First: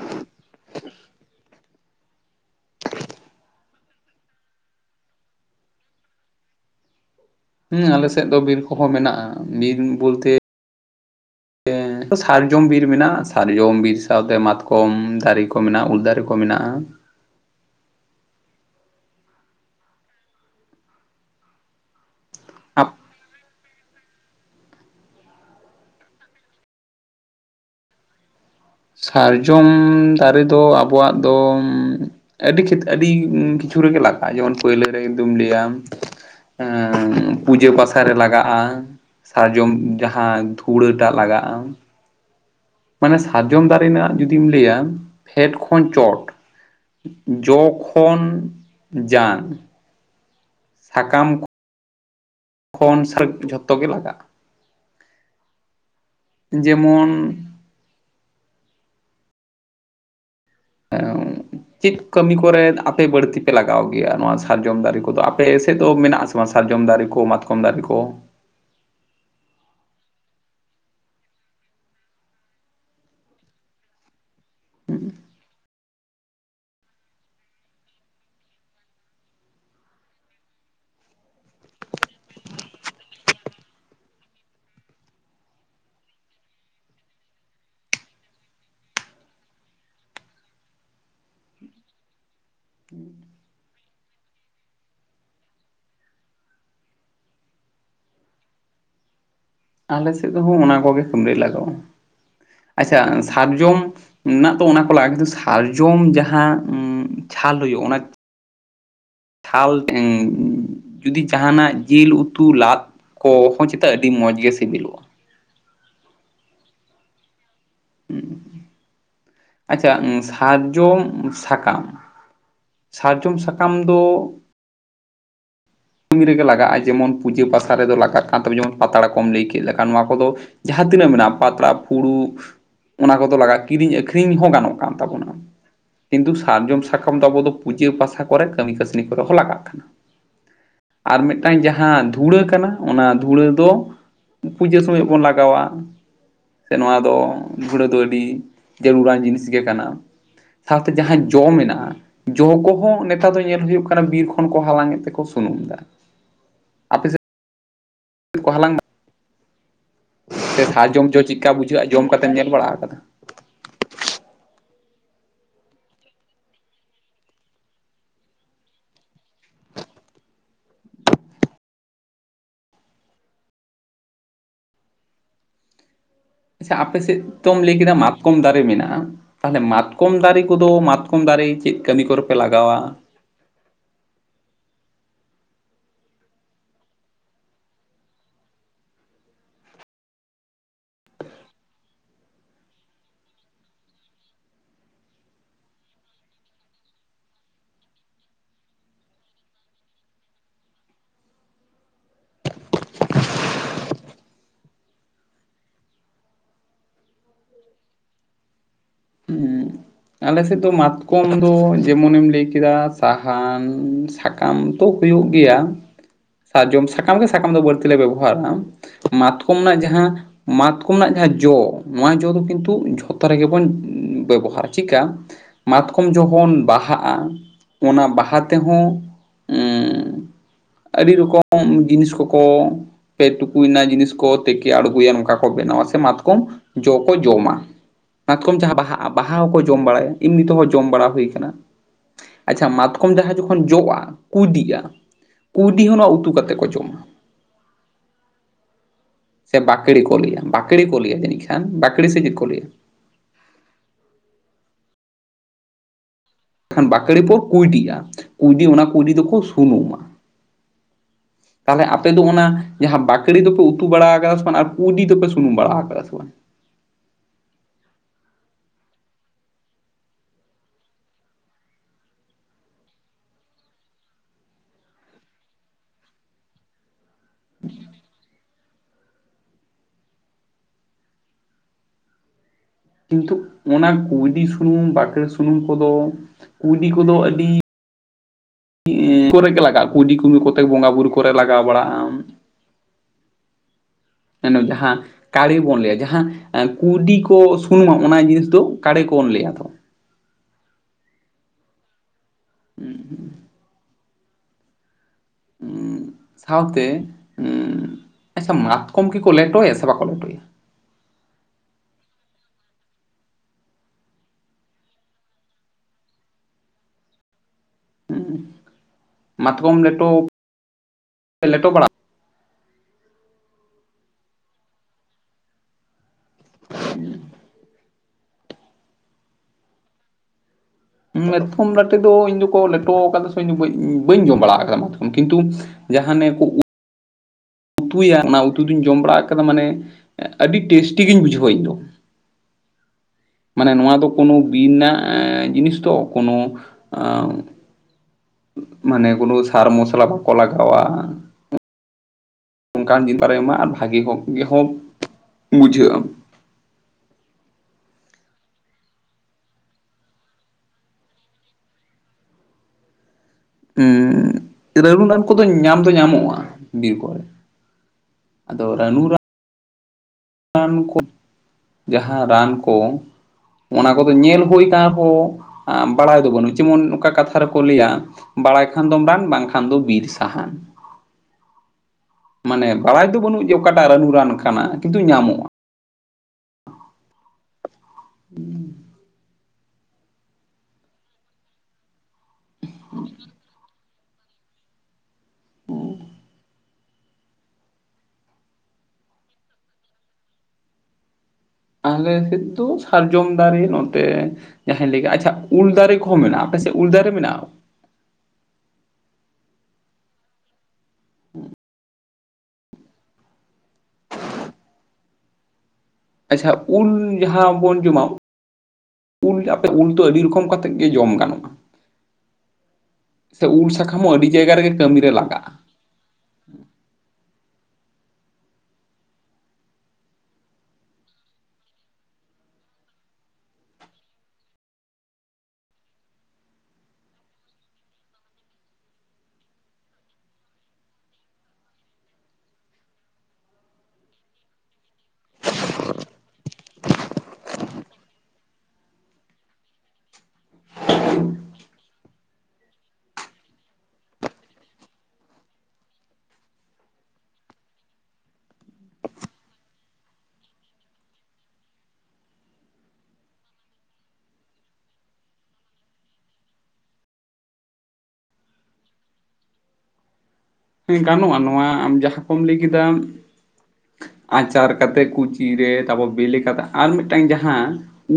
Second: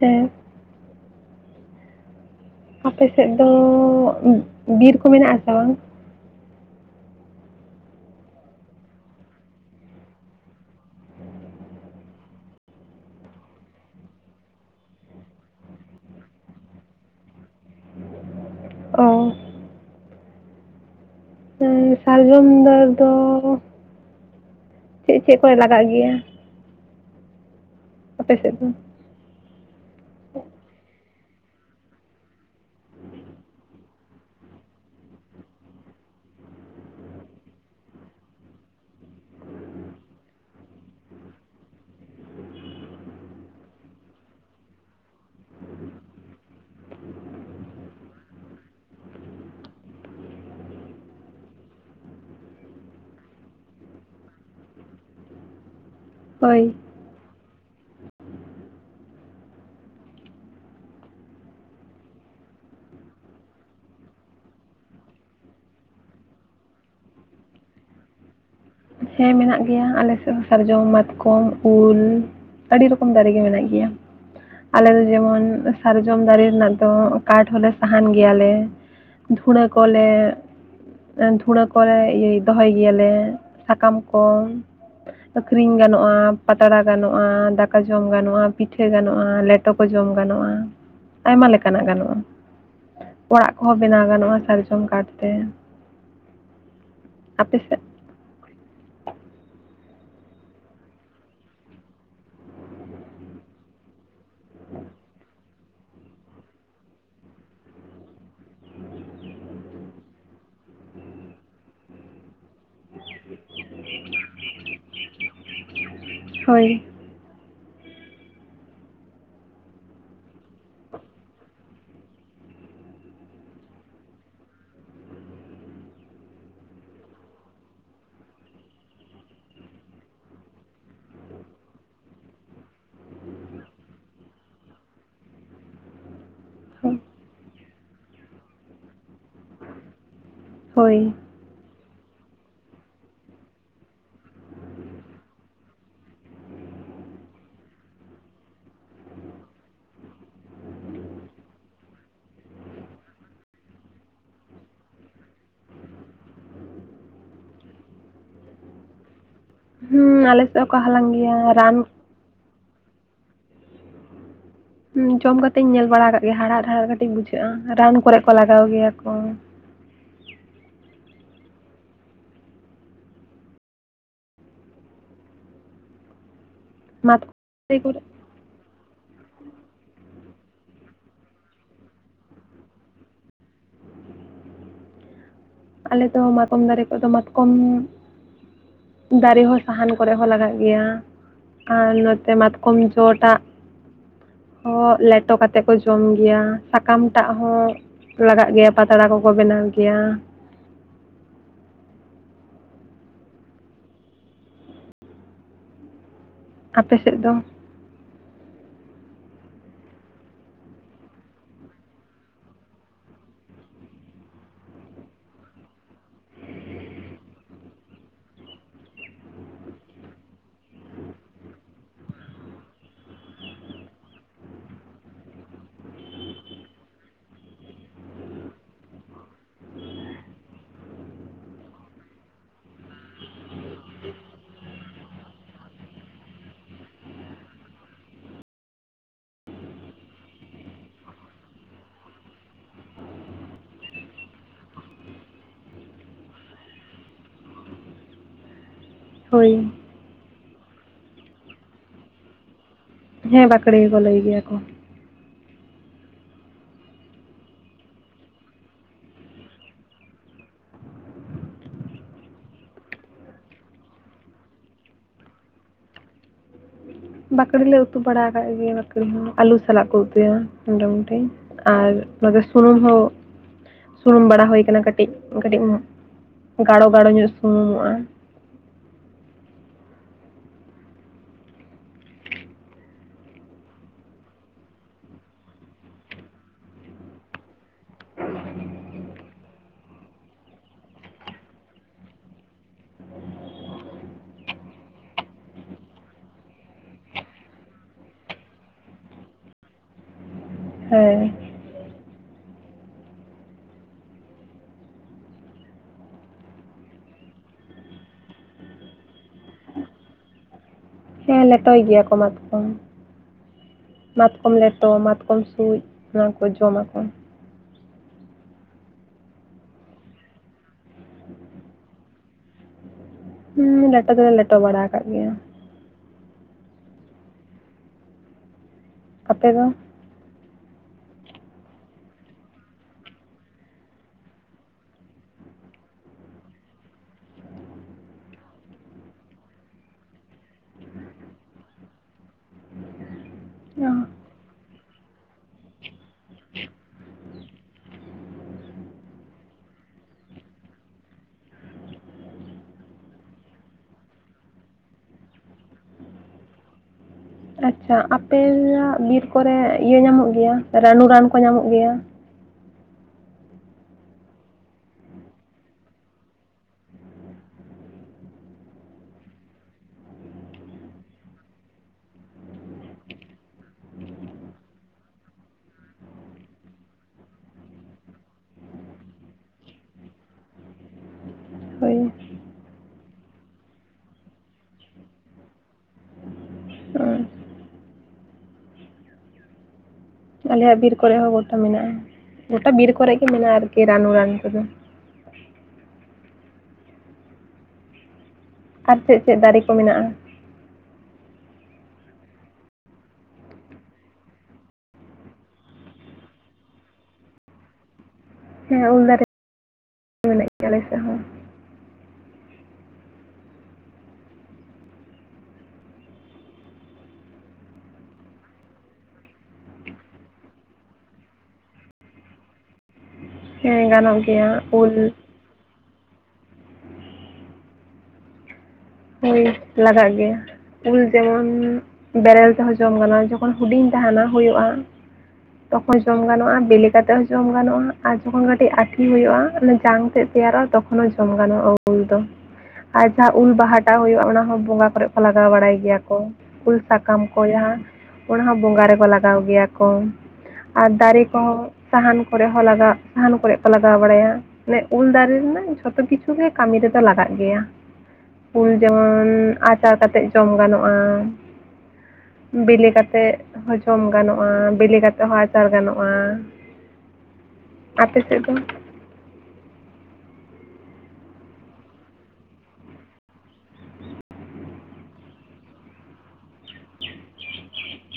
ᱦᱮᱸ ᱟᱯᱮ ᱥᱮᱫ ᱫᱚ ᱵᱤᱨ ᱠᱚ ᱢᱮᱱᱟᱜ ᱟᱥᱮ ᱵᱟᱝ? ᱦᱩᱸ ᱟᱞᱮᱮᱥᱮᱫ ᱫᱚ ᱵᱤᱨ ᱠᱚᱦᱚᱸ ᱢᱮᱱᱟᱜᱼᱟ᱾ ᱵᱤᱨ ᱵᱚᱞᱛᱮ ᱥᱟᱨᱡᱚᱢ ᱵᱤᱨ ᱢᱮᱱᱟᱜᱼᱟ ᱾ ᱥᱟᱨᱡᱚᱢ ᱵᱤᱨ ᱥᱟᱶᱛᱮ ᱢᱟᱛᱠᱚᱢ, ᱠᱚ ᱢᱮᱱᱟᱜᱼᱟ ᱩᱞ ᱫᱟᱨᱮ ᱠᱚ ᱢᱮᱱᱟᱜᱼᱟ᱾ ᱚ ᱮᱸ, ᱥᱟᱨᱡᱚᱢ ᱫᱟᱨᱮ ᱫᱚ ᱪᱮᱫ, ᱪᱮᱫ ᱠᱚᱭ ᱞᱟᱜᱟ-ᱜ ᱜᱮᱭᱟ᱾ ᱟᱯᱮ ᱥᱮᱫ ᱫᱚ ᱥᱟᱨᱡᱚᱢ ᱫᱟᱨᱮ ᱫᱚ, ᱟᱵᱚᱣᱟ-ᱜ ᱫᱚᱢ ᱟᱹᱰᱤ ᱠᱷᱮᱛ ᱟᱹᱰᱤ ᱠᱤᱪᱷᱩ ᱨᱮᱜᱮ ᱞᱟᱜᱟᱜᱼᱟ᱾ ᱡᱮᱢᱚᱱ ᱯᱳᱭᱞᱳ ᱨᱮ ᱡᱩᱫᱤᱢ ᱞᱟᱹᱭᱟ᱾ ᱦᱩᱸ ᱯᱩᱡᱟᱹᱯᱟᱥᱟ ᱨᱮ, ᱞᱟᱜᱟᱜᱼᱟ᱾ ᱥᱟᱨᱡᱚᱢ ᱡᱟᱦᱟᱸ ᱫᱷᱩᱲᱟᱹᱴᱟᱜ ᱞᱟᱜᱟᱜᱼᱟ᱾ ᱢᱟᱱᱮ ᱥᱟᱨᱡᱚᱢ ᱫᱟᱨᱮ ᱨᱮᱱᱟ-ᱜ ᱡᱩᱫᱤᱢ ᱞᱟᱹᱭᱟ᱾ ᱯᱷᱮᱰ ᱠᱷᱚᱱ ᱪᱚᱴ ᱡᱚ ᱠᱷᱚᱱ ᱡᱟᱝ᱾ ᱥᱟᱠᱟᱢ ᱠᱚ ᱠᱷᱚᱱ [unintelligible] ᱡᱷᱚᱛᱚ ᱜᱮ ᱞᱟᱜᱟᱜᱼᱟ᱾ ᱦᱳᱭ ᱡᱮᱢᱚᱱ [unintelligible] ᱪᱮᱫ ᱠᱟᱹᱢᱤ ᱠᱚᱨᱮ, ᱟᱯᱮ ᱵᱟᱹᱲᱛᱤ ᱯᱮ ᱞᱟᱜᱟᱣ ᱜᱮᱭᱟ᱾ ᱱᱚᱣᱟ ᱥᱟᱨᱡᱚᱢ ᱫᱟᱨᱮ ᱠᱚᱼᱫᱚ ᱟᱯᱮ ᱥᱮᱫ ᱫᱚ ᱢᱮᱱᱟᱜ? ᱥᱚᱣᱟ ᱥᱟᱨᱡᱚᱢ ᱫᱟᱨᱮ ᱠᱚ ᱢᱟᱛᱠᱚᱢ ᱫᱟᱨᱮ ᱠᱚ᱾ ᱦᱮᱸ ᱢᱮᱱᱟᱜ ᱜᱮᱭᱟ᱾ ᱟᱞᱮ ᱥᱮᱫ ᱦᱚᱸ ᱥᱟᱨᱡᱚᱢ, ᱢᱟᱛᱠᱚᱢ, ᱩᱞ ᱟᱹᱰᱤ ᱨᱚᱠᱚᱢ ᱫᱟᱨᱮ ᱜᱮ ᱢᱮᱱᱟᱜ ᱜᱮᱭᱟ ᱾ ᱟᱞᱮ ᱫᱚ ᱡᱮᱢᱚᱱ ᱥᱟᱨᱡᱚᱢ ᱫᱟᱨᱮ ᱨᱮᱱᱟᱜ ᱫᱚ, ᱠᱟᱴᱸ ᱦᱚᱸᱞᱮ ᱥᱟᱦᱟᱱ ᱜᱮᱭᱟᱞᱮ ᱾ ᱫᱷᱽᱩᱲᱟᱹ ᱠᱚᱞᱮ ᱫᱷᱽᱩᱲᱟᱹ ᱠᱚᱞᱮ ᱤᱭᱟᱹ ᱫᱚᱦᱚᱭ ᱜᱮᱭᱟᱞᱮ ᱾ ᱥᱟᱠᱟᱢ ᱠᱚ ᱟᱹᱠᱷᱨᱤᱧ ᱜᱟᱱᱚᱜᱼᱟ, ᱯᱟᱛᱲᱟ ᱜᱟᱱᱚᱜᱼᱟ᱾ ᱫᱟᱠᱟ ᱡᱚᱢ ᱜᱟᱱᱚᱜᱼᱟ᱾ ᱯᱤᱴᱷᱟᱹ ᱜᱟᱱᱚᱜᱼᱟ ᱞᱮᱴᱸ ᱚᱴᱚ ᱠᱚ ᱡᱚᱢ ᱜᱟᱱᱚᱜᱼᱟ, ᱟᱭᱢᱟ ᱞᱮᱠᱟᱱᱟᱼᱜ ᱜᱟᱱᱚᱜᱼᱟ ᱾ ᱚᱲᱟᱜ ᱠᱚᱦᱚᱸ ᱵᱮᱱᱟᱣ ᱜᱟᱱᱚᱜᱼᱟ᱾ ᱥᱟᱨᱡᱚᱢ ᱠᱟᱨᱰᱛᱮ ᱾ ᱟᱯᱮᱥᱟᱫ? ᱟᱞᱮ ᱥᱮᱫ ᱦᱚᱸ ᱚᱱᱟ ᱠᱚᱜᱮ ᱠᱟᱹᱢᱤ ᱞᱟᱜᱟᱣᱟ᱾ ᱟᱪᱪᱷᱟ ᱥᱟᱨᱡᱚᱢ ᱢᱮᱱᱟᱜ ᱛᱚ ᱚᱱᱟ ᱠᱚ ᱞᱟᱜᱼᱟ, ᱠᱛᱩ ᱥᱟᱨᱡᱚᱢ ᱡᱟᱦᱟᱸ ᱪᱷᱟᱞ ᱦᱩᱭᱩᱜᱼᱟ ᱾ᱚᱱᱟ ᱪᱷᱟᱞᱴᱷᱮᱱ ᱡᱩᱫᱤ ᱡᱟᱦᱟᱱᱟ-ᱜ ᱡᱤᱞ ᱩᱛᱩ ᱞᱟᱫ ᱠᱚᱼᱦᱚᱸ ᱪᱮᱛᱟᱜ ᱟᱹᱰᱤ ᱢᱚᱡᱽ ᱜᱮ ᱥᱤᱵᱤᱞᱚᱜᱼᱟ ᱾ ᱦᱳᱭ ᱟᱪᱪᱷᱟ ᱥᱟᱨᱡᱚᱢ ᱥᱟᱠᱟᱢ ᱥᱟᱨᱡᱚᱢ ᱥᱟᱠᱟᱢ ᱫᱚ ᱠᱟ. ᱢᱤ ᱨᱮᱜᱮ ᱞᱟᱜᱟᱜᱼᱟ᱾ ᱡᱮᱢᱚᱱ ᱯᱩᱡᱟᱹ ᱯᱟᱥᱟ ᱨᱮᱫᱚ ᱞᱟᱜᱟᱜ ᱠᱟᱱ ᱛᱟᱵᱚ ᱾ᱡᱮᱢᱚᱱ ᱯᱟᱛᱲᱟ ᱠᱚᱢ ᱞᱟᱹᱭ ᱠᱮᱫ ᱞᱮᱠᱟ ᱱᱚᱣᱟ ᱠᱚᱼᱫᱚ ᱡᱟᱦᱟᱸ ᱛᱤᱱᱟᱹᱜ ᱢᱮᱱᱟᱜᱼᱟ᱾ ᱯᱟᱛᱲᱟ ᱯᱷᱩᱲᱩᱜ ᱚᱱᱟ ᱠᱚᱼᱫᱚ ᱞᱟᱜᱟᱜᱼᱟ ᱾ᱠᱤᱨᱤᱧ ᱟᱹᱷᱨᱤᱧ ᱦᱚᱸ ᱜᱟᱱᱚᱜ ᱠᱟᱱ ᱛᱟᱵᱚᱱᱟ ᱾ ᱠᱤᱱᱛᱩ ᱥᱟᱨᱡᱚᱢ ᱥᱟᱠᱟᱢ ᱫᱚ ᱟᱵᱚ ᱫᱚ ᱯᱩᱡᱟᱹ ᱯᱟᱥᱟ ᱠᱚᱨᱮ ᱠᱟᱹᱢᱤ ᱠᱟᱹᱥᱱᱤ ᱠᱚᱨᱮ ᱦᱚᱸ ᱞᱟᱜᱟᱜ ᱠᱟᱱᱟ ᱾ ᱦᱳᱭ᱾ ᱟᱨ ᱢᱤᱫᱴᱮᱱ ᱢᱤᱫᱴᱟᱝ ᱡᱟᱦᱟᱸ ᱫᱷᱽᱩᱲᱟᱹ ᱠᱟᱱᱟ ᱚᱱᱟ ᱫᱷᱽᱩᱲᱟᱹ ᱫᱚ ᱯᱩᱡᱟᱹ ᱥᱚᱢᱚᱭ ᱵᱚᱱ ᱞᱟᱜᱟᱣᱟ ᱾ ᱥᱮ ᱱᱚᱣᱟ ᱫᱚ ᱫᱷᱽᱩᱲᱟᱹ ᱫᱚ ᱟᱹᱰᱤ ᱡᱟᱹᱨᱩᱲᱟᱱ ᱡᱤᱱᱤᱥ ᱜᱮ ᱠᱟᱱᱟ ᱾ ᱥᱟᱶᱛᱮ ᱡᱟᱦᱟᱸ ᱡᱚ ᱢᱮᱱᱟᱜᱼᱟ ᱾ ᱡᱚ ᱠᱚᱼᱦᱚᱸ ᱱᱮᱛᱟᱨ ᱫᱚ ᱧᱮᱞ ᱦᱩᱭᱩᱜ ᱠᱟᱱᱟ᱾ ᱵᱤᱨ ᱠᱷᱚᱱ ᱠᱚ ᱦᱟᱞᱟᱝ ᱮᱫ ᱛᱮᱠᱚ ᱥᱩᱱᱩᱢ ᱮᱫᱟ ᱾ ᱠᱚ ᱦᱟᱞᱟᱝ ᱮᱫᱟ ᱦᱩᱸ, ᱟᱞᱮ ᱥᱮᱫ ᱥᱮ ᱦᱚᱸᱠᱚ ᱥᱟᱨᱡᱚᱢ ᱦᱟᱞᱟᱝ ᱡᱚ ᱜᱮᱭᱟ ᱪᱮᱫᱞᱮᱠᱟ ᱨᱟᱱ ᱵᱩᱡᱷᱟᱹᱜᱼᱟ ᱾ ᱡᱚᱢ ᱠᱟᱛᱮᱢ ᱧᱮᱞ ᱵᱟᱲᱟ ᱟᱠᱟᱫᱟ ᱾ ᱡᱚᱢ ᱠᱟᱛᱮ ᱤᱧ ᱧᱮᱞ ᱵᱟᱲᱟ ᱠᱟᱜ ᱜᱮᱭᱟ ᱦᱟᱲᱦᱟᱫ ᱦᱟᱲᱦᱟᱫ ᱠᱟᱹᱴᱤᱡ ᱵᱩᱡᱷᱟᱹᱜᱼᱟ, ᱨᱟᱱ ᱠᱚᱨᱮᱜ ᱠᱚ ᱞᱟᱜᱟᱣ ᱜᱮᱭᱟ ᱠᱚ᱾ ᱟᱪᱪᱷᱟ ᱟᱯᱮ ᱥᱮᱫ ᱢᱟᱛᱠᱚᱢ ᱛᱚᱢ ᱞᱟᱹᱭ ᱫᱟᱨᱮ ᱠᱮᱫᱟ ᱠᱚᱨᱮ ᱢᱟᱛ ᱠᱚᱢ ᱫᱟᱨᱮ ᱢᱮᱱᱟᱜᱼᱟ, ᱛᱟᱦᱚᱞᱮ ᱢᱟᱛᱠᱚᱢ ᱫᱟᱨᱮ ᱠᱚᱫᱚ ᱢᱟᱛᱠᱚᱢ ᱫᱟᱨᱮ ᱪᱮᱫ ᱠᱟᱹᱢᱤ ᱠᱚᱨᱮ ᱯᱮ ᱞᱟᱜᱟᱣᱟ? ᱟᱞᱮ ᱫᱚ ᱢᱟᱛᱠᱚᱢ ᱫᱟᱨᱮ ᱠᱚᱫᱚ ᱢᱟᱛᱠᱚᱢ ᱫᱟᱨᱮ ᱦᱚᱸ ᱥᱟᱦᱟᱱ ᱠᱚᱨᱮ ᱦᱚᱸ ᱞᱟᱜᱟᱜ ᱜᱮᱭᱟ᱾ ᱟᱨ ᱱᱚᱛᱮ ᱢᱟᱛᱠᱚᱢ ᱡᱚᱼᱴᱟᱜ ᱦᱚᱸ ᱞᱮᱴᱚ ᱠᱟᱛᱮᱜ ᱠᱚ ᱡᱚᱢ ᱜᱮᱭᱟ, ᱥᱟᱠᱟᱢ ᱴᱟᱜ ᱦᱚᱸ ᱞᱟᱜᱟᱜ ᱜᱮᱭᱟ, ᱯᱟᱛᱲᱟ ᱠᱚᱠᱚ ᱵᱮᱱᱟᱣ ᱜᱮᱭᱟ ᱾ ᱟᱯᱮ ᱥᱮᱫ ᱫᱚ? ᱦᱩᱸ᱾ ᱟᱞᱮ ᱥᱮᱫ ᱫᱚ ᱢᱟᱛᱠᱚᱢ ᱫᱚ ᱡᱮᱢᱚᱱ ᱮᱢ ᱞᱟᱹᱭ ᱠᱮᱫᱟ ᱥᱟᱦᱟᱱ ᱥᱟ ᱠᱟᱢ ᱛᱚ ᱦᱩᱭᱩᱜ ᱜᱮᱭᱟ, ᱥᱟᱨᱡᱚᱢ ᱥᱟᱠᱟᱢ ᱜᱮ ᱥᱟᱠᱟᱢ ᱫᱚ ᱵᱟᱹᱲᱛᱤ ᱞᱮ ᱵᱮᱵᱚᱦᱟᱨᱟ ᱾ ᱢᱟᱛᱠᱚᱢ ᱱᱟᱜ ᱡᱟᱦᱟᱸ ᱢᱟᱛᱠᱚᱢ ᱱᱟᱜ ᱡᱟᱦᱟᱸ ᱡᱚ, ᱱᱚᱶᱟ ᱡᱚ ᱫᱚ ᱠᱤᱱᱛᱩ ᱡᱷᱚᱛᱚ ᱨᱮᱜᱮ ᱵᱚᱱ ᱵᱮᱵᱚᱦᱟᱨᱟ᱾ ᱪᱮᱜ ᱠᱟ ᱢᱟᱛᱠᱚᱢ ᱡᱚᱠᱷᱚᱱ ᱵᱟᱦᱟᱜᱼᱟ ᱾ ᱚᱱᱟ ᱵᱟᱦᱟ ᱛᱮᱦᱚᱸ ᱩᱸᱻ ᱟᱹᱰᱤ ᱨᱚᱠᱚᱢ ᱡᱤᱱᱤᱥ ᱠᱚᱠᱚ ᱯᱮ ᱴᱩᱠᱩᱭᱱᱟ ᱡᱤᱱᱤᱥ ᱠᱚ ᱛᱮᱠᱮ ᱟᱬᱜᱚᱭᱟ ᱱᱚᱝᱠᱟ ᱠᱚ ᱵᱮᱱᱟᱣᱟ ᱥᱮ ᱢᱟᱛᱠᱚᱢ ᱡᱚ ᱠᱚ ᱡᱚᱢᱟ᱾ ᱢᱟᱛᱠᱚᱢ ᱡᱟᱦᱟᱸ ᱵᱟᱦᱟᱜᱼᱟ, ᱵᱟᱦᱟ ᱦᱚᱸᱠᱚ ᱡᱚᱢ ᱵᱟᱲᱟᱭᱟ ᱤᱢᱱᱤ ᱛᱮᱦᱚᱸ ᱡᱚᱢ ᱵᱟᱲᱟ ᱦᱩᱭ ᱟᱠᱟᱱᱟ ᱾ ᱟᱪᱪᱷᱟ ᱢᱟᱛᱠᱚᱢ ᱡᱟᱦᱟᱸ ᱡᱚᱠᱷᱚᱱ ᱡᱚᱜᱼᱟ ᱠᱩᱸᱭᱰᱤᱜᱼᱟ ᱾ ᱠᱩᱸᱭᱰᱤ ᱦᱚᱸ ᱱᱚᱶᱟ ᱩᱛᱩ ᱠᱟᱛᱮᱫ ᱠᱚ ᱡᱚᱢᱟ ᱾ ᱦᱳᱭ ᱥᱮ ᱵᱟᱠᱲᱮ ᱠᱚ ᱞᱟᱹᱭᱟ, ᱵᱟᱠᱲᱮ ᱠᱚ ᱞᱟᱹᱭᱟ ᱡᱟᱹᱱᱤᱡ ᱠᱷᱟᱱ᱾ ᱵᱟᱠᱲᱮ ᱥᱮ ᱪᱮᱫ ᱠᱚ ᱞᱟᱹᱭᱟ? ᱦᱮᱸ ᱵᱟᱠᱲᱮ ᱜᱮᱠᱚ ᱞᱟᱹᱭ ᱜᱮᱭᱟ ᱠᱚ᱾ ᱠᱷᱟᱱ ᱵᱟᱠᱲᱮ ᱯᱚᱨ ᱠᱩᱸᱭᱰᱤᱜᱼᱟ, ᱠᱩᱭᱰᱤ ᱚᱱᱟ ᱠᱩᱸᱭᱰᱤ ᱫᱚᱠᱚ ᱥᱩᱱᱩᱢᱟ᱾ [inaudible] ᱛᱟᱦᱚᱞᱮ ᱟᱯᱮ ᱫᱚ ᱚᱱᱟ ᱡᱟᱦᱟᱸ ᱵᱟᱠᱲᱮ ᱫᱚᱯᱮ ᱩᱛᱩ ᱵᱟᱲᱟ ᱠᱟᱫᱟ ᱥᱮ ᱵᱟᱝ? ᱟᱨ ᱠᱩᱸᱭᱰᱤ ᱫᱚᱯᱮ ᱥᱩᱱᱩᱢ ᱵᱟᱲᱟ ᱠᱟᱫᱟ ᱥᱮ ᱵᱟᱝ? ᱵᱟᱠᱲᱮ ᱞᱮ ᱩᱛᱩ ᱵᱟᱲᱟᱣ ᱟᱠᱟᱫ ᱜᱮᱭᱟ ᱵᱟᱹᱠᱲᱤ ᱦᱚᱸ, ᱟᱹᱞᱩ ᱥᱟᱞᱟᱜ ᱠᱚ ᱩᱛᱩᱭᱟ ᱢᱳᱚᱴᱟᱢᱩᱴᱤ᱾ ᱟᱨ ᱱᱚᱛᱮ ᱥᱩᱱᱩᱢ ᱦᱚᱸ ᱥᱩᱱᱩᱢ ᱵᱟᱲᱟ ᱦᱩᱭ ᱠᱟᱱᱟ, ᱠᱟᱹᱴᱤᱡ ᱠᱟᱹᱴᱤᱡ ᱜᱟᱲᱚ ᱜᱟᱲᱚ ᱧᱚᱜ ᱥᱩᱱᱩᱢᱚᱜᱼᱟ᱾ ᱠᱤᱱᱛᱩ ᱚᱱᱟ ᱠᱩᱸᱭᱰᱤ ᱥᱩᱱᱩᱢ ᱵᱟᱠᱲᱮ ᱥᱩᱱᱩᱢ ᱠᱚᱫᱚ ᱠᱩᱸᱭᱰᱤ ᱠᱚᱫᱚ ᱟᱹᱰᱤ ᱠᱚᱨᱮ ᱜᱮ ᱞᱟᱜᱟᱜᱼᱟ ᱠᱩᱸᱭᱰᱤ ᱠᱩᱢᱤ ᱠᱚᱛᱮ ᱵᱚᱸᱜᱟ ᱵᱩᱨᱩ ᱠᱚᱨᱮ ᱞᱟᱜᱟᱣ ᱵᱟᱲᱟᱜᱼᱟ᱾ [inaudible] ᱡᱮᱱᱚ ᱡᱟᱦᱟᱸ ᱠᱟᱲᱤ ᱵᱚᱱ ᱞᱟᱹᱭᱟ, ᱡᱟᱦᱟᱸ ᱠᱩᱸᱭᱰᱤ ᱠᱚ ᱥᱩᱱᱩᱢᱟ ᱚᱱᱟ ᱡᱤᱱᱤᱥ ᱫᱚ ᱠᱟᱲᱮ ᱠᱚᱵᱚᱱ ᱞᱟᱹᱭᱟ ᱛᱚ᱾ ᱦᱮᱸ᱾ ᱦᱩᱸ ᱦᱩᱸ᱾ ᱩᱸ ᱥᱟᱶᱛᱮ ᱩᱸ ᱟᱪᱪᱷᱟ ᱢᱟᱛᱠᱚᱢ ᱠᱤ ᱠᱚ ᱞᱮᱴᱚᱭᱟ ᱥᱮ ᱵᱟᱠᱚ ᱞᱮᱴᱚᱭᱟ? ᱦᱮᱸ ᱞᱮᱴᱚᱭ ᱜᱮᱭᱟᱠᱚ ᱢᱟᱛᱠᱚᱢ᱾ ᱢᱟᱛᱠᱚᱢ ᱞᱮᱴᱚ, ᱢᱟᱛᱠᱚᱢ ᱥᱩᱡ ᱚᱱᱟ ᱠᱚ ᱡᱚᱢ ᱟᱠᱚ ᱾ ᱢᱟᱛᱠᱚᱢ ᱞᱮᱴᱚ ᱞᱮᱴᱚ ᱵᱟᱲᱟ ᱦᱩᱸ ᱞᱮᱴᱚ ᱫᱚᱞᱮ ᱞᱮᱴᱚ ᱵᱟᱲᱟᱣ ᱟᱠᱟᱫ ᱜᱮᱭᱟ᱾ [inaudible] ᱟᱯᱮ ᱫᱚ? ᱢᱟᱛᱠᱚᱢ ᱞᱮᱴᱚ ᱫᱚ ᱤᱧ ᱫᱚᱠᱚ ᱞᱮᱴᱚ ᱠᱟᱫᱟ ᱥᱮ ᱵᱟᱹᱧ ᱡᱚᱢ ᱵᱟᱲᱟᱣ ᱠᱟᱫᱟ, ᱠᱤᱱᱛᱩ ᱡᱟᱦᱟᱱᱮ ᱠᱩ ᱩᱛᱩᱭᱟ ᱚᱱᱟ ᱩᱛᱩ ᱫᱩᱧ ᱡᱚᱢ ᱵᱟᱲᱟ ᱠᱟᱫᱟ ᱢᱟᱱᱮ [unintelligible] ᱟᱹᱰᱤ ᱴᱮᱥᱴᱤ ᱜᱤᱧ ᱵᱩᱡᱷᱟᱹᱣᱟ ᱤᱧ ᱫᱚ᱾ ᱢᱟᱱᱮ ᱱᱚᱣᱟ ᱚ ᱫᱚ ᱠᱳᱱᱳ ᱵᱤᱱ ᱱᱟᱜ ᱡᱤᱱᱤᱥ ᱛᱚ ᱠᱳᱱᱳ [unintelligible] ᱢᱟᱱᱮ ᱠᱳᱱᱳ ᱥᱟᱨ ᱢᱚᱥᱞᱟ ᱵᱟᱠᱚ ᱞᱟᱜᱟᱣᱟ ᱚᱱᱠᱟᱱ [unintelligible] ᱮᱢᱟ ᱟᱨ ᱵᱷᱟᱜᱮ [unintelligible] ᱦᱚᱸ ᱵᱩᱡᱷᱟᱹᱜᱼᱟ ᱟᱪᱪᱷᱟ ᱟᱯᱮᱭᱟᱜ ᱵᱤᱨ ᱠᱚᱨᱮ ᱤᱭᱟᱹ ᱧᱟᱢᱚᱜ ᱜᱮᱭᱟ, ᱨᱟᱱᱩ ᱨᱟᱱ ᱠᱚ ᱧᱟᱢᱚᱜ ᱜᱮᱭᱟ? ᱦᱩ ᱨᱟᱹᱱᱩ ᱨᱟᱱ ᱠᱚᱫᱚ ᱧᱟᱢ ᱫᱚ ᱧᱟᱢᱚᱜᱼᱟ, ᱵᱤᱨ ᱠᱚᱨᱮ ᱟᱫᱚ ᱨᱟᱱᱩ ᱨᱟᱱ ᱨᱟᱱ ᱠᱚ, ᱡᱟᱦᱟᱸ ᱨᱟᱱ ᱠᱚ ᱚᱱᱟ ᱠᱚᱫᱚ ᱧᱮᱞ ᱦᱳᱭ ᱠᱟᱱ ᱦᱚ ᱟ ᱵᱟᱲᱟᱭ ᱫᱚ ᱵᱟᱹᱱᱩᱜ, ᱡᱮᱢᱚᱱ ᱚᱠᱟ ᱠᱟᱛᱷᱟ ᱨᱮᱠᱚ ᱞᱟᱹᱭᱟ ᱵᱟᱲᱟᱭ ᱠᱷᱟᱱ ᱫᱚᱢ ᱨᱟᱱ, ᱵᱟᱝᱠᱷᱟᱱ ᱫᱚ ᱵᱤᱨ ᱥᱟᱦᱟᱱ ᱦᱳᱭ ᱢᱟᱱᱮ ᱵᱟᱲᱟᱭ ᱫᱚ ᱵᱟᱹᱱᱩᱜ ᱡᱮ ᱚᱠᱟᱴᱟᱜ ᱨᱟᱱᱩ ᱨᱟᱱ ᱠᱟᱱᱟ, ᱠᱤᱱᱛᱩ ᱧᱟᱢᱚᱜᱼᱟ ᱦᱳᱭ ᱟᱞᱮᱭᱟᱜ ᱵᱤᱨ ᱠᱚᱨᱮ ᱦᱚᱸ ᱜᱚᱴᱟ ᱢᱮᱱᱟᱜᱼᱟ, ᱜᱚᱴᱟ ᱵᱤᱨ ᱠᱚᱨᱮ ᱜᱮ ᱢᱮᱱᱟᱜᱼᱟ ᱟᱨᱠᱤ ᱨᱟᱱ ᱨᱟᱱ ᱠᱚᱫᱚ᱾ ᱟᱨ ᱪᱮᱫ ᱪᱮᱫ ᱫᱟᱨᱮ ᱠᱚ ᱢᱮᱱᱟᱜᱼᱟ? ᱟᱞᱮ ᱥᱮᱫ ᱫᱚ ᱥᱟᱨᱡᱚᱢ ᱫᱟᱨᱮ ᱱᱚᱛᱮ ᱡᱟᱦᱟᱸᱭ ᱞᱮᱠᱟ, ᱟᱪᱪᱷᱟ ᱩᱞ ᱫᱟᱨᱮ ᱠᱚᱦᱚᱸ ᱢᱮᱱᱟᱜᱼᱟ ᱟᱯᱮᱥᱮᱫ ᱩᱞ ᱫᱟᱨᱮ ᱢᱮᱱᱟᱜᱼᱟ? ᱦᱮᱸ ᱩᱞ ᱫᱟᱨᱮ [inaudible] ᱢᱮᱱᱟᱜ ᱜᱮᱭᱟ ᱟᱞᱮᱥᱮᱜ ᱦᱚᱸ ᱟᱪᱷᱟ ᱩᱞ ᱡᱟᱦᱟᱸ ᱵᱚᱱ ᱡᱚᱢᱟ ᱩᱞ ᱟᱯᱮ ᱩᱞ ᱫᱚ ᱟᱹᱰᱤ ᱨᱚᱠᱚᱢ ᱠᱟᱛᱮᱫ ᱜᱮ ᱡᱚᱢ ᱜᱟᱱᱚᱜᱼᱟ᱾ ᱥᱮ ᱩᱞ ᱦᱮᱸ ᱥᱟᱠᱟᱢ ᱜᱟᱱᱚᱜ ᱦᱚᱸ ᱟᱹᱰᱤ ᱜᱮᱭᱟ, ᱡᱟᱭᱜᱟ ᱨᱮᱜᱮ ᱩᱞ ᱠᱟᱹᱢᱤ ᱨᱮ ᱞᱟᱜᱟᱜᱼᱟ ᱦᱳᱭ ᱞᱟᱜᱟᱜ ᱜᱮᱭᱟ ᱩᱞ ᱡᱮᱢᱚᱱ ᱵᱮᱨᱮᱞ ᱛᱮᱦᱚᱸ ᱡᱚᱢ ᱜᱟᱱᱚᱜᱼᱟ ᱡᱚᱠᱷᱚᱱ ᱦᱩᱰᱤᱧ ᱛᱟᱦᱮᱱᱟ ᱦᱳᱭᱳᱜᱼᱟ᱾ ᱛᱚᱠᱷᱚ ᱡᱚᱢ ᱜᱟᱱᱚᱜᱼᱟ ᱵᱮᱞᱮ ᱠᱟᱛᱮ ᱦᱚᱸ ᱡᱚᱢ ᱜᱟᱱᱚᱜᱼᱟ, ᱟᱨ ᱡᱚᱠᱷᱚᱱ ᱠᱟᱹᱴᱤᱡ ᱟᱹᱴᱷᱤ ᱦᱩᱭᱩᱜᱼᱟ ᱚᱱᱟ ᱡᱟᱝ ᱛᱮᱫ ᱛᱮᱭᱟᱨᱚᱜᱼᱟ ᱛᱚᱠᱷᱚᱱ ᱦᱚᱸ ᱡᱚᱢ ᱜᱟᱱᱚᱜᱼᱟ ᱩᱞ ᱫᱚ, ᱟᱨ ᱡᱟᱦᱟᱸ ᱩᱞ ᱵᱟᱦᱟ ᱴᱟᱣ ᱦᱩᱭᱩᱜᱼᱟ ᱚᱱᱟ ᱦᱚᱸ ᱵᱚᱸᱜᱟ ᱠᱚᱨᱮ ᱠᱚ ᱞᱟᱜᱟᱣ ᱵᱟᱲᱟᱭ ᱜᱮᱭᱟ ᱠᱚ ᱩᱞ ᱥᱟᱠᱟᱢ ᱠᱚ ᱡᱟᱦᱟᱸ ᱚᱱᱟ ᱦᱚᱸᱚᱸ ᱵᱚᱸᱜᱟ ᱨᱮᱠᱚ ᱞᱟᱜᱟᱣ ᱜᱮᱭᱟ ᱠᱚ ᱟᱨ ᱫᱟᱨᱮ ᱠᱚᱦᱚᱸ᱾ ᱥᱟᱦᱟᱱ ᱠᱚᱨᱮ ᱦᱚᱸ ᱞᱟᱜᱟᱜ, ᱥᱟᱦᱟᱱ ᱠᱚᱨᱮ ᱠᱚ ᱞᱟᱜᱟᱣ ᱵᱟᱲᱟᱭᱟ᱾ ᱢᱟᱱᱮ ᱩᱞ ᱫᱟᱨᱮ ᱨᱮᱱᱟᱜ ᱡᱷᱚᱛᱚ ᱠᱤᱪᱷᱩ ᱜᱮ ᱠᱟᱢᱤ ᱨᱮᱫᱚ ᱞᱟᱜᱟᱜ ᱜᱮᱭᱟ ᱩᱞ ᱡᱮᱢᱚᱱ ᱟᱪᱟᱨ ᱠᱟᱛᱮᱫ ᱡᱚᱢ ᱜᱟᱱᱚᱜᱼᱟ ᱵᱮᱞᱮ ᱠᱟᱛᱮᱫ ᱦᱚ ᱡᱚᱢ ᱜᱟᱱᱚᱜᱼᱟ ᱵᱮᱞᱮ ᱠᱟᱛᱮᱫ ᱦᱚᱸ ᱟᱪᱟᱨ ᱜᱟᱱᱚᱜᱼᱟ ᱟᱯᱮ ᱥᱮᱫ ᱫᱚ? ᱦᱮᱸ ᱜᱟᱱᱚᱜᱼᱟ ᱱᱚᱣᱟ ᱟᱢ ᱡᱟᱦᱟᱸ ᱠᱚᱢ ᱞᱟᱹᱭ ᱠᱮᱫᱟ ᱟᱪᱟᱨ ᱠᱟᱛᱮᱫ ᱠᱩᱪᱤᱨᱮ ᱛᱟᱨᱯᱚᱨ ᱵᱮᱞᱮ ᱠᱟᱛᱮᱫ ᱟᱨ ᱢᱤᱫᱴᱟᱱ ᱡᱟᱦᱟᱸ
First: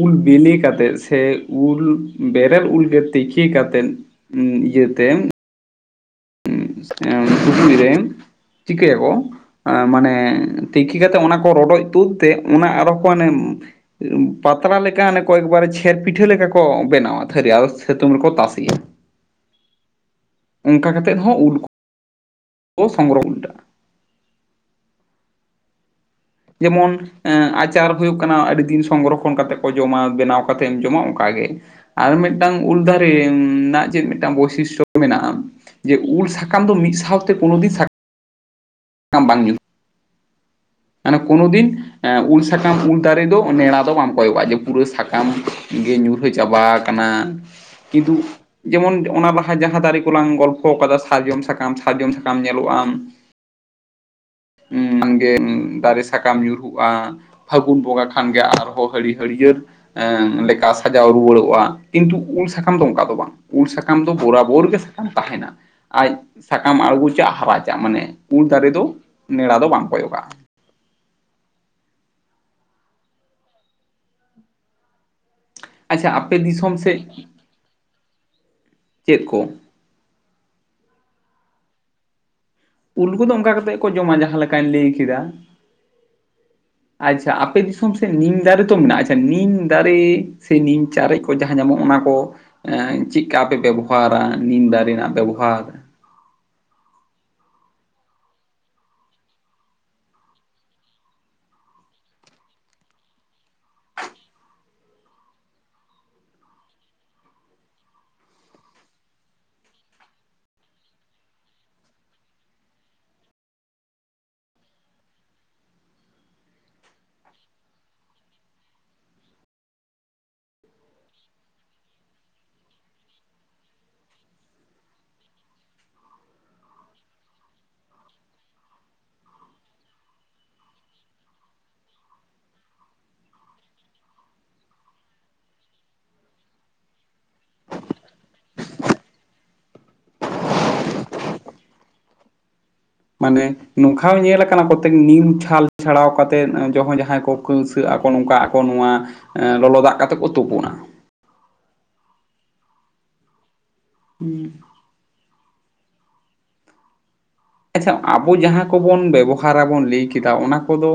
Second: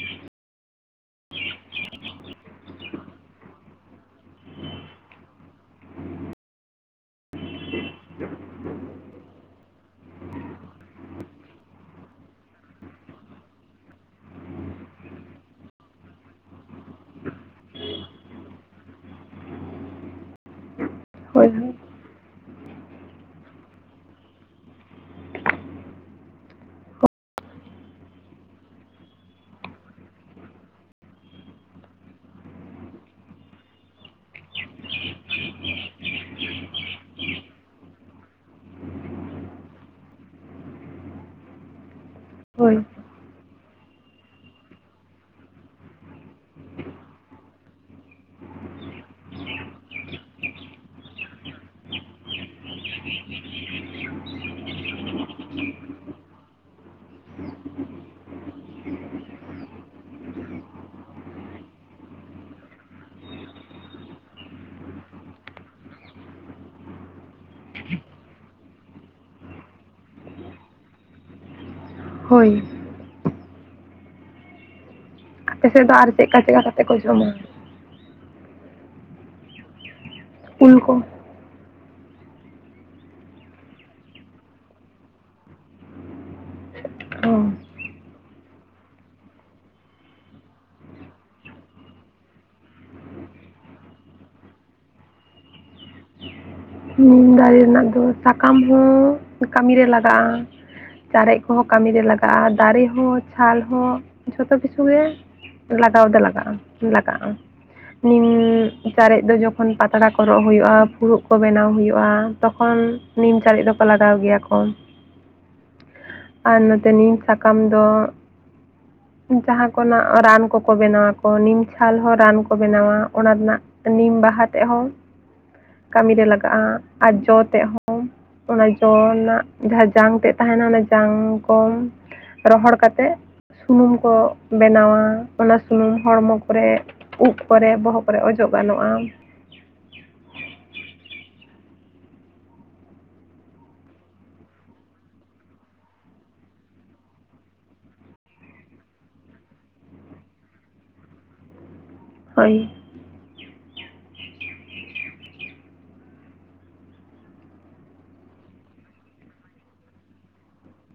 ᱩᱞ ᱵᱮᱞᱮ ᱠᱟᱛᱮᱫ ᱥᱮ ᱩᱞ ᱵᱮᱨᱮᱞ ᱩᱞ ᱜᱮ ᱛᱮᱠᱮ ᱠᱟᱛᱮᱫ ᱦᱩ ᱤᱭᱟᱹ ᱛᱮᱢ ᱴᱩᱠᱩᱡ ᱨᱮ ᱪᱤᱠᱟᱹᱭᱟᱠᱚ ᱟ ᱢᱟᱱᱮ ᱛᱮᱠᱮ ᱠᱟᱛᱮᱫ ᱚᱱᱟ ᱠᱚ ᱨᱚᱰᱚᱡ ᱛᱳᱫ ᱛᱮ ᱚᱱᱟ ᱟᱨᱚᱸ ᱠᱚ ᱚᱱᱮ ᱯᱟᱛᱲᱟ ᱞᱮᱠᱟ ᱮᱱᱮ ᱠᱚ ᱮᱠᱵᱟᱨᱮ ᱪᱷᱮᱨ ᱯᱤᱴᱷᱟᱹ ᱞᱮᱠᱟ ᱠᱚ ᱵᱮᱱᱟᱣᱟ ᱛᱷᱟᱹᱨᱤ ᱟᱨ ᱥᱮᱛᱩᱝ ᱨᱮᱠᱚ ᱛᱟᱥᱮᱭᱟ, ᱚᱱᱠᱟ ᱠᱟᱛᱮ ᱦᱚᱸ ᱦᱳᱭ ᱩᱞ ᱠᱚ [unintelligible] ᱡᱮᱢᱚᱱ ᱮᱸ ᱟᱪᱟᱨ ᱦᱩᱭᱩᱜ ᱠᱟᱱᱟ ᱟᱹᱰᱤ ᱫᱤᱱ ᱥᱚᱝᱨᱚᱠᱷᱚᱱ ᱠᱟᱛᱮᱜ ᱠᱚ ᱡᱚᱢᱟ ᱵᱮᱱᱟᱣ ᱠᱟᱛᱮ ᱮᱢ ᱡᱚᱢᱟ ᱚᱱᱠᱟᱜᱮ ᱟᱨ ᱢᱤᱫᱴᱟᱝ ᱩᱞ ᱫᱟᱨᱮ ᱱᱟᱜ ᱪᱮᱫ ᱢᱤᱫᱴᱟᱝ ᱵᱳᱭᱥᱤᱥᱴᱚ ᱢᱮᱱᱟᱜᱼᱟ ᱡᱮ ᱩᱞ ᱥᱟᱠᱟᱢ ᱫᱚ ᱢᱤᱫ ᱥᱟᱣᱛᱮ ᱠᱳᱱᱳ ᱫᱤ ᱥᱟ ᱵᱟᱝ [inaudible] ᱚᱱᱮ ᱠᱳᱱᱳ ᱫᱤᱱ ᱮᱸ ᱩᱞ ᱦᱳᱭ ᱥᱟᱠᱟᱢ ᱩᱞ ᱫᱟᱨᱮ ᱫᱚ ᱱᱮᱲᱟ ᱫᱚ ᱵᱟᱢ ᱠᱚᱭᱚᱜᱟᱜ ᱡᱮ ᱯᱩᱨᱟᱹ ᱥᱟᱠᱟᱢ ᱜᱮ ᱧᱩᱨᱦᱟᱹ ᱪᱟᱵᱟ ᱠᱟᱱᱟ ᱠᱤᱱᱛᱩ ᱡᱮᱢᱚᱱ ᱚᱱᱟ ᱞᱟᱦᱟ ᱡᱟᱦᱟᱸ ᱫᱟᱨᱮ ᱠᱚᱞᱟᱝ ᱜᱚᱞᱯᱷᱚ ᱴᱟᱫᱟ ᱥᱟᱨᱡᱚᱢ ᱥᱟᱠᱟᱢ ᱥᱟᱨᱡᱚᱢ ᱥᱟᱠᱟᱢ ᱧᱮᱞᱚᱜ ᱟᱢ ᱩᱸ ᱜᱮ ᱫᱟᱨᱮ ᱥᱟᱠᱟᱢ ᱧᱩᱨᱦᱩᱜᱼᱟ, ᱯᱷᱟᱹᱜᱩᱱ ᱵᱚᱸᱜᱟ ᱠᱷᱟᱱ ᱜᱮ ᱟᱨᱦᱚᱸ ᱦᱟᱹᱨᱤ ᱦᱟᱹᱲᱤᱭᱟᱹᱲ ᱮᱸ ᱞᱮᱠᱟ ᱥᱟᱡᱟᱣ ᱨᱩᱣᱟᱹᱲᱚᱜᱼᱟ ᱠᱤᱱᱛᱩ ᱩᱞ ᱥᱟᱠᱟᱢ ᱫᱚ ᱚᱝᱠᱟ ᱫᱚ ᱵᱟᱝ᱾ ᱩᱞ ᱥᱟᱠᱟᱢ ᱫᱚ ᱵᱚᱨᱟᱵᱚᱨ ᱜᱮ ᱥᱟᱠᱟᱢ ᱛᱟᱦᱮᱸᱱᱟ᱾ ᱟᱡ ᱥᱟᱠᱟᱢ ᱟᱲᱜᱚᱪᱟᱜ ᱦᱟᱨᱟᱪᱟᱜ ᱢᱟᱱᱮ ᱩᱞ ᱫᱟᱨᱮ ᱫᱚ ᱱᱮᱲᱟ ᱫᱚ ᱵᱟᱝ ᱠᱚᱭᱚᱜᱟᱜᱼᱟ᱾ ᱦᱳᱭ᱾ ᱟᱯᱮ ᱥᱮᱫ ᱫᱚ ᱟᱪᱪᱷᱟ ᱟᱨ ᱟᱯᱮ ᱪᱮᱫᱠᱟ ᱪᱮᱫᱠᱟ ᱫᱤᱥᱚᱢ ᱠᱟᱛᱮ ᱠᱚ ᱥᱮᱫ, ᱡᱚᱢᱟ ᱪᱮᱫ ᱠᱚ? ᱩᱞ ᱠᱚ᱾ ᱩᱞ ᱠᱚᱫᱚ ᱚᱝᱠᱟ ᱠᱟᱛᱮᱫ ᱠᱚ ᱡᱚᱢᱟ ᱡᱟᱦᱟᱸ ᱞᱮᱠᱟᱧ ᱞᱟᱹᱭ ᱠᱮᱫᱟ, ᱚ ᱟᱪᱪᱷᱟ ᱟᱯᱮ ᱫᱤᱥᱚᱢ ᱥᱮᱫ ᱱᱤᱢ ᱫᱟᱨᱮ ᱛᱚ ᱢᱮᱱᱟᱜᱼᱟ ᱟᱪᱪᱷᱟ ᱱᱤᱢ ᱫᱟᱨᱮ ᱥᱮ ᱱᱤᱢ ᱪᱟᱨᱮᱡ ᱠᱚ ᱡᱟᱦᱟᱸ ᱧᱟᱢᱚᱜ ᱚᱱᱟ ᱠᱚ ᱮᱸ ᱪᱮᱫᱠᱟ ᱯᱮ ᱵᱮᱵᱚᱦᱟᱨᱟ ᱱᱤᱢ ᱫᱟᱨᱮ ᱨᱮᱱᱟᱜ ᱵᱮᱵᱚᱦᱟᱨ? ᱱᱤᱢ ᱫᱟᱨᱮ ᱨᱮᱱᱟᱜ ᱫᱚ ᱥᱟᱠᱟᱢ ᱦᱚᱸ ᱠᱟᱹᱢᱤ ᱨᱮ ᱞᱟᱜᱟᱜᱼᱟ᱾ ᱪᱟᱨᱮᱡ ᱠᱚᱦᱚᱸ ᱠᱟᱹᱢᱤ ᱨᱮ ᱞᱟᱜᱟᱜᱼᱟ, ᱫᱟᱨᱮ ᱦᱚᱸ ᱪᱷᱟᱞ ᱦᱚᱸ ᱡᱷᱚᱛᱚ ᱠᱤᱪᱷᱩ ᱜᱮ ᱞᱟᱜᱟᱣ ᱫᱚ ᱞᱟᱜᱟᱜᱼᱟ ᱞᱟᱜᱟᱜᱼᱟ᱾ ᱩᱸ ᱪᱟᱨᱮᱡ ᱫᱚ ᱡᱚᱠᱷᱚᱱ ᱯᱟᱛᱲᱟ ᱠᱚ ᱨᱚᱜ ᱦᱩᱭᱩᱜᱼᱟ ᱯᱷᱩᱲᱩᱜ ᱠᱚ ᱵᱮᱱᱟᱣ ᱦᱩᱭᱩᱜᱼᱟ ᱛᱚᱠᱷᱚᱱ ᱱᱤᱢ ᱪᱟᱨᱤᱡ ᱫᱚᱠᱚ ᱞᱟᱜᱟᱣ ᱜᱮᱭᱟ ᱠᱚ᱾ ᱟᱨ ᱱᱚᱛᱮ ᱱᱤᱢ ᱥᱟᱠᱟᱢ ᱫᱚ ᱡᱟᱦᱟᱸ ᱠᱚᱨᱮᱱᱟᱜ ᱨᱟᱱ ᱠᱚᱠᱚ ᱵᱮᱱᱟᱣᱟᱠᱚ ᱱᱤᱢᱪᱷᱟᱞ ᱦᱚᱸ ᱨᱟᱱ ᱠᱚ ᱵᱮᱱᱟᱣᱟ ᱚᱱᱟ ᱨᱮᱱᱟᱜ᱾ ᱱᱤᱢ ᱵᱟᱦᱟ ᱛᱮᱜ ᱦᱚᱸ ᱠᱟᱹᱢᱤᱨᱮ ᱞᱟᱜᱟᱜᱼᱟ ᱟᱨ ᱡᱚ ᱛᱮᱜ ᱦᱚᱸ᱾ ᱚᱱᱟ ᱡᱚ ᱨᱮᱱᱟᱜ ᱡᱟᱦᱟᱸ ᱡᱟᱝ ᱛᱮᱫ ᱛᱟᱦᱮᱸᱱᱟ ᱚᱱᱟ ᱡᱟᱝ ᱠᱚ ᱨᱚᱦᱚᱲ ᱠᱟᱛᱮᱜ ᱥᱩᱱᱩᱢ ᱠᱚ ᱵᱮᱱᱟᱣᱟ ᱚᱱᱟ ᱥᱩᱱᱩᱢ ᱦᱚᱲᱢᱚ ᱠᱚᱨᱮᱜ ᱩᱵ ᱠᱚᱨᱮ ᱵᱚᱦᱚᱜ ᱠᱚᱨᱮ ᱚᱡᱚᱜ ᱜᱟᱱᱚᱜᱼᱟ᱾ ᱢᱟᱱᱮ ᱱᱚᱝᱠᱷᱟ ᱦᱚᱸ ᱧᱮᱞ ᱠᱟᱱᱟ ᱠᱚᱛᱮᱠ ᱱᱤᱢ ᱪᱷᱟᱞ ᱪᱷᱟᱲᱟᱣ ᱠᱟᱛᱮᱫ ᱡᱚ ᱡᱟᱦᱟᱸᱭ ᱠᱚ ᱠᱟᱹᱶᱥᱟᱹᱜ ᱟᱠᱚ ᱱᱚᱝᱠᱟ ᱟᱠᱚ ᱱᱚᱣᱟ ᱞᱚᱞᱚ ᱫᱟᱜ ᱠᱟᱛᱮ ᱠᱚ ᱛᱳᱯᱳᱱᱟ᱾ ᱦᱳᱭ᱾ ᱦᱩᱸ᱾ ᱟᱪᱪᱷᱟ ᱟᱵᱚ ᱡᱟᱦᱟᱸ ᱠᱚᱵᱚᱱ ᱵᱮᱵᱚᱦᱟᱨᱟ ᱵᱚᱱ ᱞᱟᱹᱭ ᱠᱮᱫᱟ ᱚᱱᱟ ᱠᱚᱫᱚ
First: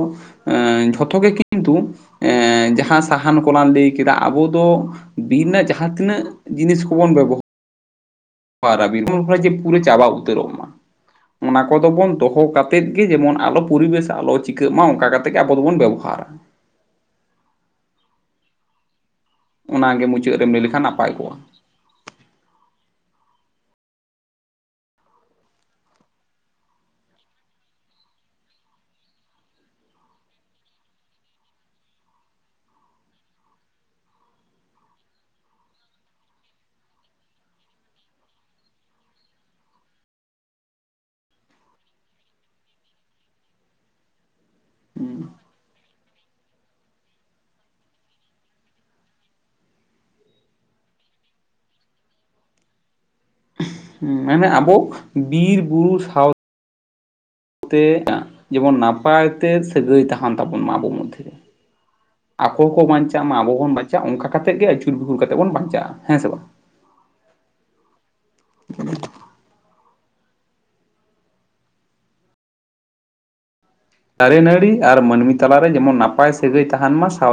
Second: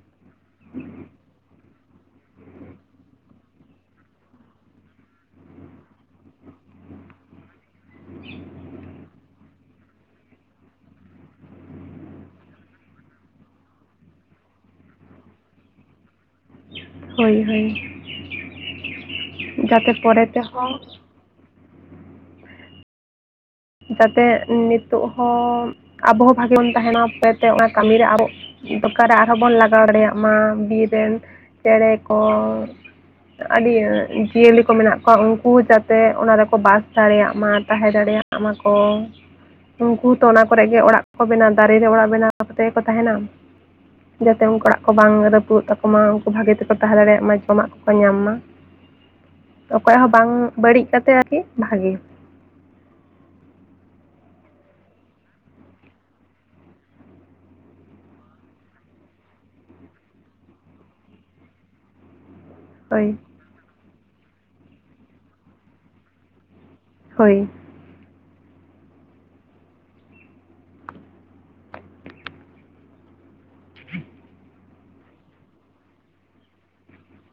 ᱮᱸ ᱡᱷᱚᱛᱚ ᱜᱮᱠᱤ ᱠᱤᱱᱛᱩ ᱮᱸ ᱡᱟᱦᱟᱸ ᱥᱟᱦᱟᱱ ᱠᱚᱞᱟᱝ ᱞᱟᱹᱭ ᱠᱮᱫᱟ ᱟᱵᱚ ᱫᱚ ᱵᱤᱨ ᱨᱮᱱᱟᱜ ᱡᱟᱦᱟᱸ ᱛᱤᱱᱟᱹᱜ ᱡᱤᱱᱤᱥ ᱠᱚᱵᱚᱱ ᱵᱮᱵᱚ ᱦᱟᱨᱟ ᱱᱚᱜᱼᱚᱭ ᱡᱮ ᱯᱩᱨᱟᱹ ᱪᱟᱵᱟ ᱩᱛᱟᱹᱨᱚᱜ ᱢᱟ᱾ ᱚᱱᱟ ᱠᱚᱫᱚ ᱵᱚᱱ ᱫᱚᱦᱚ ᱠᱟᱛᱮᱫ ᱜᱮ ᱡᱮᱢᱚᱱ ᱟᱞᱚ ᱯᱚᱨᱤᱵᱮᱥ ᱟᱞᱚ ᱪᱤᱠᱟᱹᱜ ᱢᱟ ᱚᱝᱠᱟ ᱠᱟ ᱛᱮᱜᱮ ᱟᱵᱚ ᱫᱚᱵᱚᱱ ᱵᱮᱵᱚᱦᱟᱨᱟ᱾ ᱦᱳᱭ ᱦᱳᱭ᱾ ᱡᱟᱛᱮ ᱚᱱᱟᱜᱮ ᱯᱚᱨᱮ ᱢᱩᱪᱟᱹᱫ ᱨᱮᱢ ᱞᱟᱹᱭ ᱛᱮᱦᱚᱸ ᱞᱮᱠᱷᱟᱱ ᱱᱟᱯᱟᱭ ᱠᱚᱜᱼᱟ᱾ ᱡᱟᱛᱮ ᱱᱤᱛᱚᱜ ᱦᱚᱸ ᱟᱵᱚᱦᱚᱸ ᱵᱷᱟᱜᱤ ᱵᱚᱱ ᱛᱟᱦᱮᱸᱱᱟ ᱯᱮᱛᱮ ᱚᱱᱟ ᱠᱟᱢᱤᱨᱮ ᱟᱵᱚ ᱫᱚᱠᱟᱱ ᱨᱮ ᱟᱨᱦᱚᱸ ᱵᱚᱱ ᱞᱟᱜᱟᱣ ᱫᱟᱲᱮᱭᱟᱜ ᱢᱟ ᱵᱤᱨ ᱨᱮᱱ ᱪᱮᱬᱮ ᱠᱚ ᱟᱹᱰᱤ ᱡᱤᱭᱟᱹᱞᱤ ᱠᱚ ᱢᱮᱱᱟᱜ ᱠᱚᱣᱟ ᱩᱱᱠᱩ ᱡᱟᱛᱮ ᱚᱱᱟ ᱨᱮᱠᱚ ᱵᱟᱥ ᱫᱟᱲᱮᱭᱟᱜ ᱢᱟ ᱛᱟᱦᱮᱸ ᱫᱟᱲᱮᱭᱟᱜ, ᱢᱟᱠᱚ᱾ ᱩᱱᱠᱩ ᱛᱚ ᱚᱱᱟ ᱠᱚᱨᱮ ᱜᱮ ᱚᱲᱟᱜ ᱠᱚ ᱵᱮᱱᱟᱣ ᱫᱟᱨᱮ ᱨᱮ ᱚᱲᱟᱜ ᱵᱮᱱᱟᱣ ᱠᱟᱛᱮ ᱜᱮ ᱠᱚ ᱛᱟᱦᱮᱸᱱᱟ᱾ ᱡᱟᱛᱮ ᱩᱱᱠᱚ ᱚᱲᱟᱜ ᱠᱚ ᱵᱟᱝ ᱨᱟᱹᱯᱩᱫᱚᱜ ᱛᱟᱠᱚ ᱢᱟ ᱩᱱᱠᱩ ᱵᱷᱟᱜᱮ ᱛᱮᱠᱚ ᱛᱟᱦᱮᱸ ᱫᱟᱲᱮᱭᱟᱜ ᱢᱟ ᱡᱚᱢᱟᱜ ᱠᱚᱠᱚ ᱧᱟᱢ ᱢᱟ, ᱚᱠᱚᱭᱟᱜ ᱦᱚᱸ ᱵᱟᱝ ᱵᱟᱹᱲᱤᱜ ᱠᱟᱛᱮ ᱟᱨᱠᱤ ᱵᱷᱟᱜᱮ᱾ ᱢᱟᱱᱮ ᱟᱵᱚ ᱵᱤᱨ ᱵᱩᱨᱩ ᱥᱟᱶ ᱛᱮ ᱡᱮᱢᱚᱱ ᱱᱟᱯᱟᱭ ᱛᱮ ᱥᱟᱹᱜᱟᱹᱭ ᱛᱟᱦᱮᱱ ᱛᱟᱵᱚᱱ ᱢᱟ ᱟᱵᱚ ᱢᱚᱫᱽᱷᱮ ᱨᱮ᱾ ᱟᱠᱚ ᱠᱚ ᱦᱳᱭ ᱵᱟᱧᱪᱟᱜ ᱢᱟ ᱟᱵᱚ ᱵᱚᱱ ᱵᱟᱧᱪᱟᱜ ᱚᱱᱠᱟ ᱠᱟᱛᱮᱫ ᱜᱮ ᱟᱹᱪᱩᱨ ᱵᱤᱦᱩᱨ ᱠᱟᱛᱮᱜ ᱵᱚᱱ ᱵᱟᱧᱪᱟᱜᱼᱟ ᱦᱮᱸ ᱥᱮ ᱵᱟᱝ ᱹ, ᱦᱳᱭ᱾ [inaudible] ᱫᱟᱨᱮ ᱱᱟᱹᱲᱤ ᱟᱨ ᱢᱟᱹᱱᱢᱤ ᱛᱟᱞᱟᱨᱮ ᱡᱮᱢᱚᱱ ᱱᱟᱯᱟᱭ ᱥᱟᱹᱜᱟᱹᱭ ᱛᱟᱦᱮᱸᱱ ᱢᱟ ᱥᱟᱶ,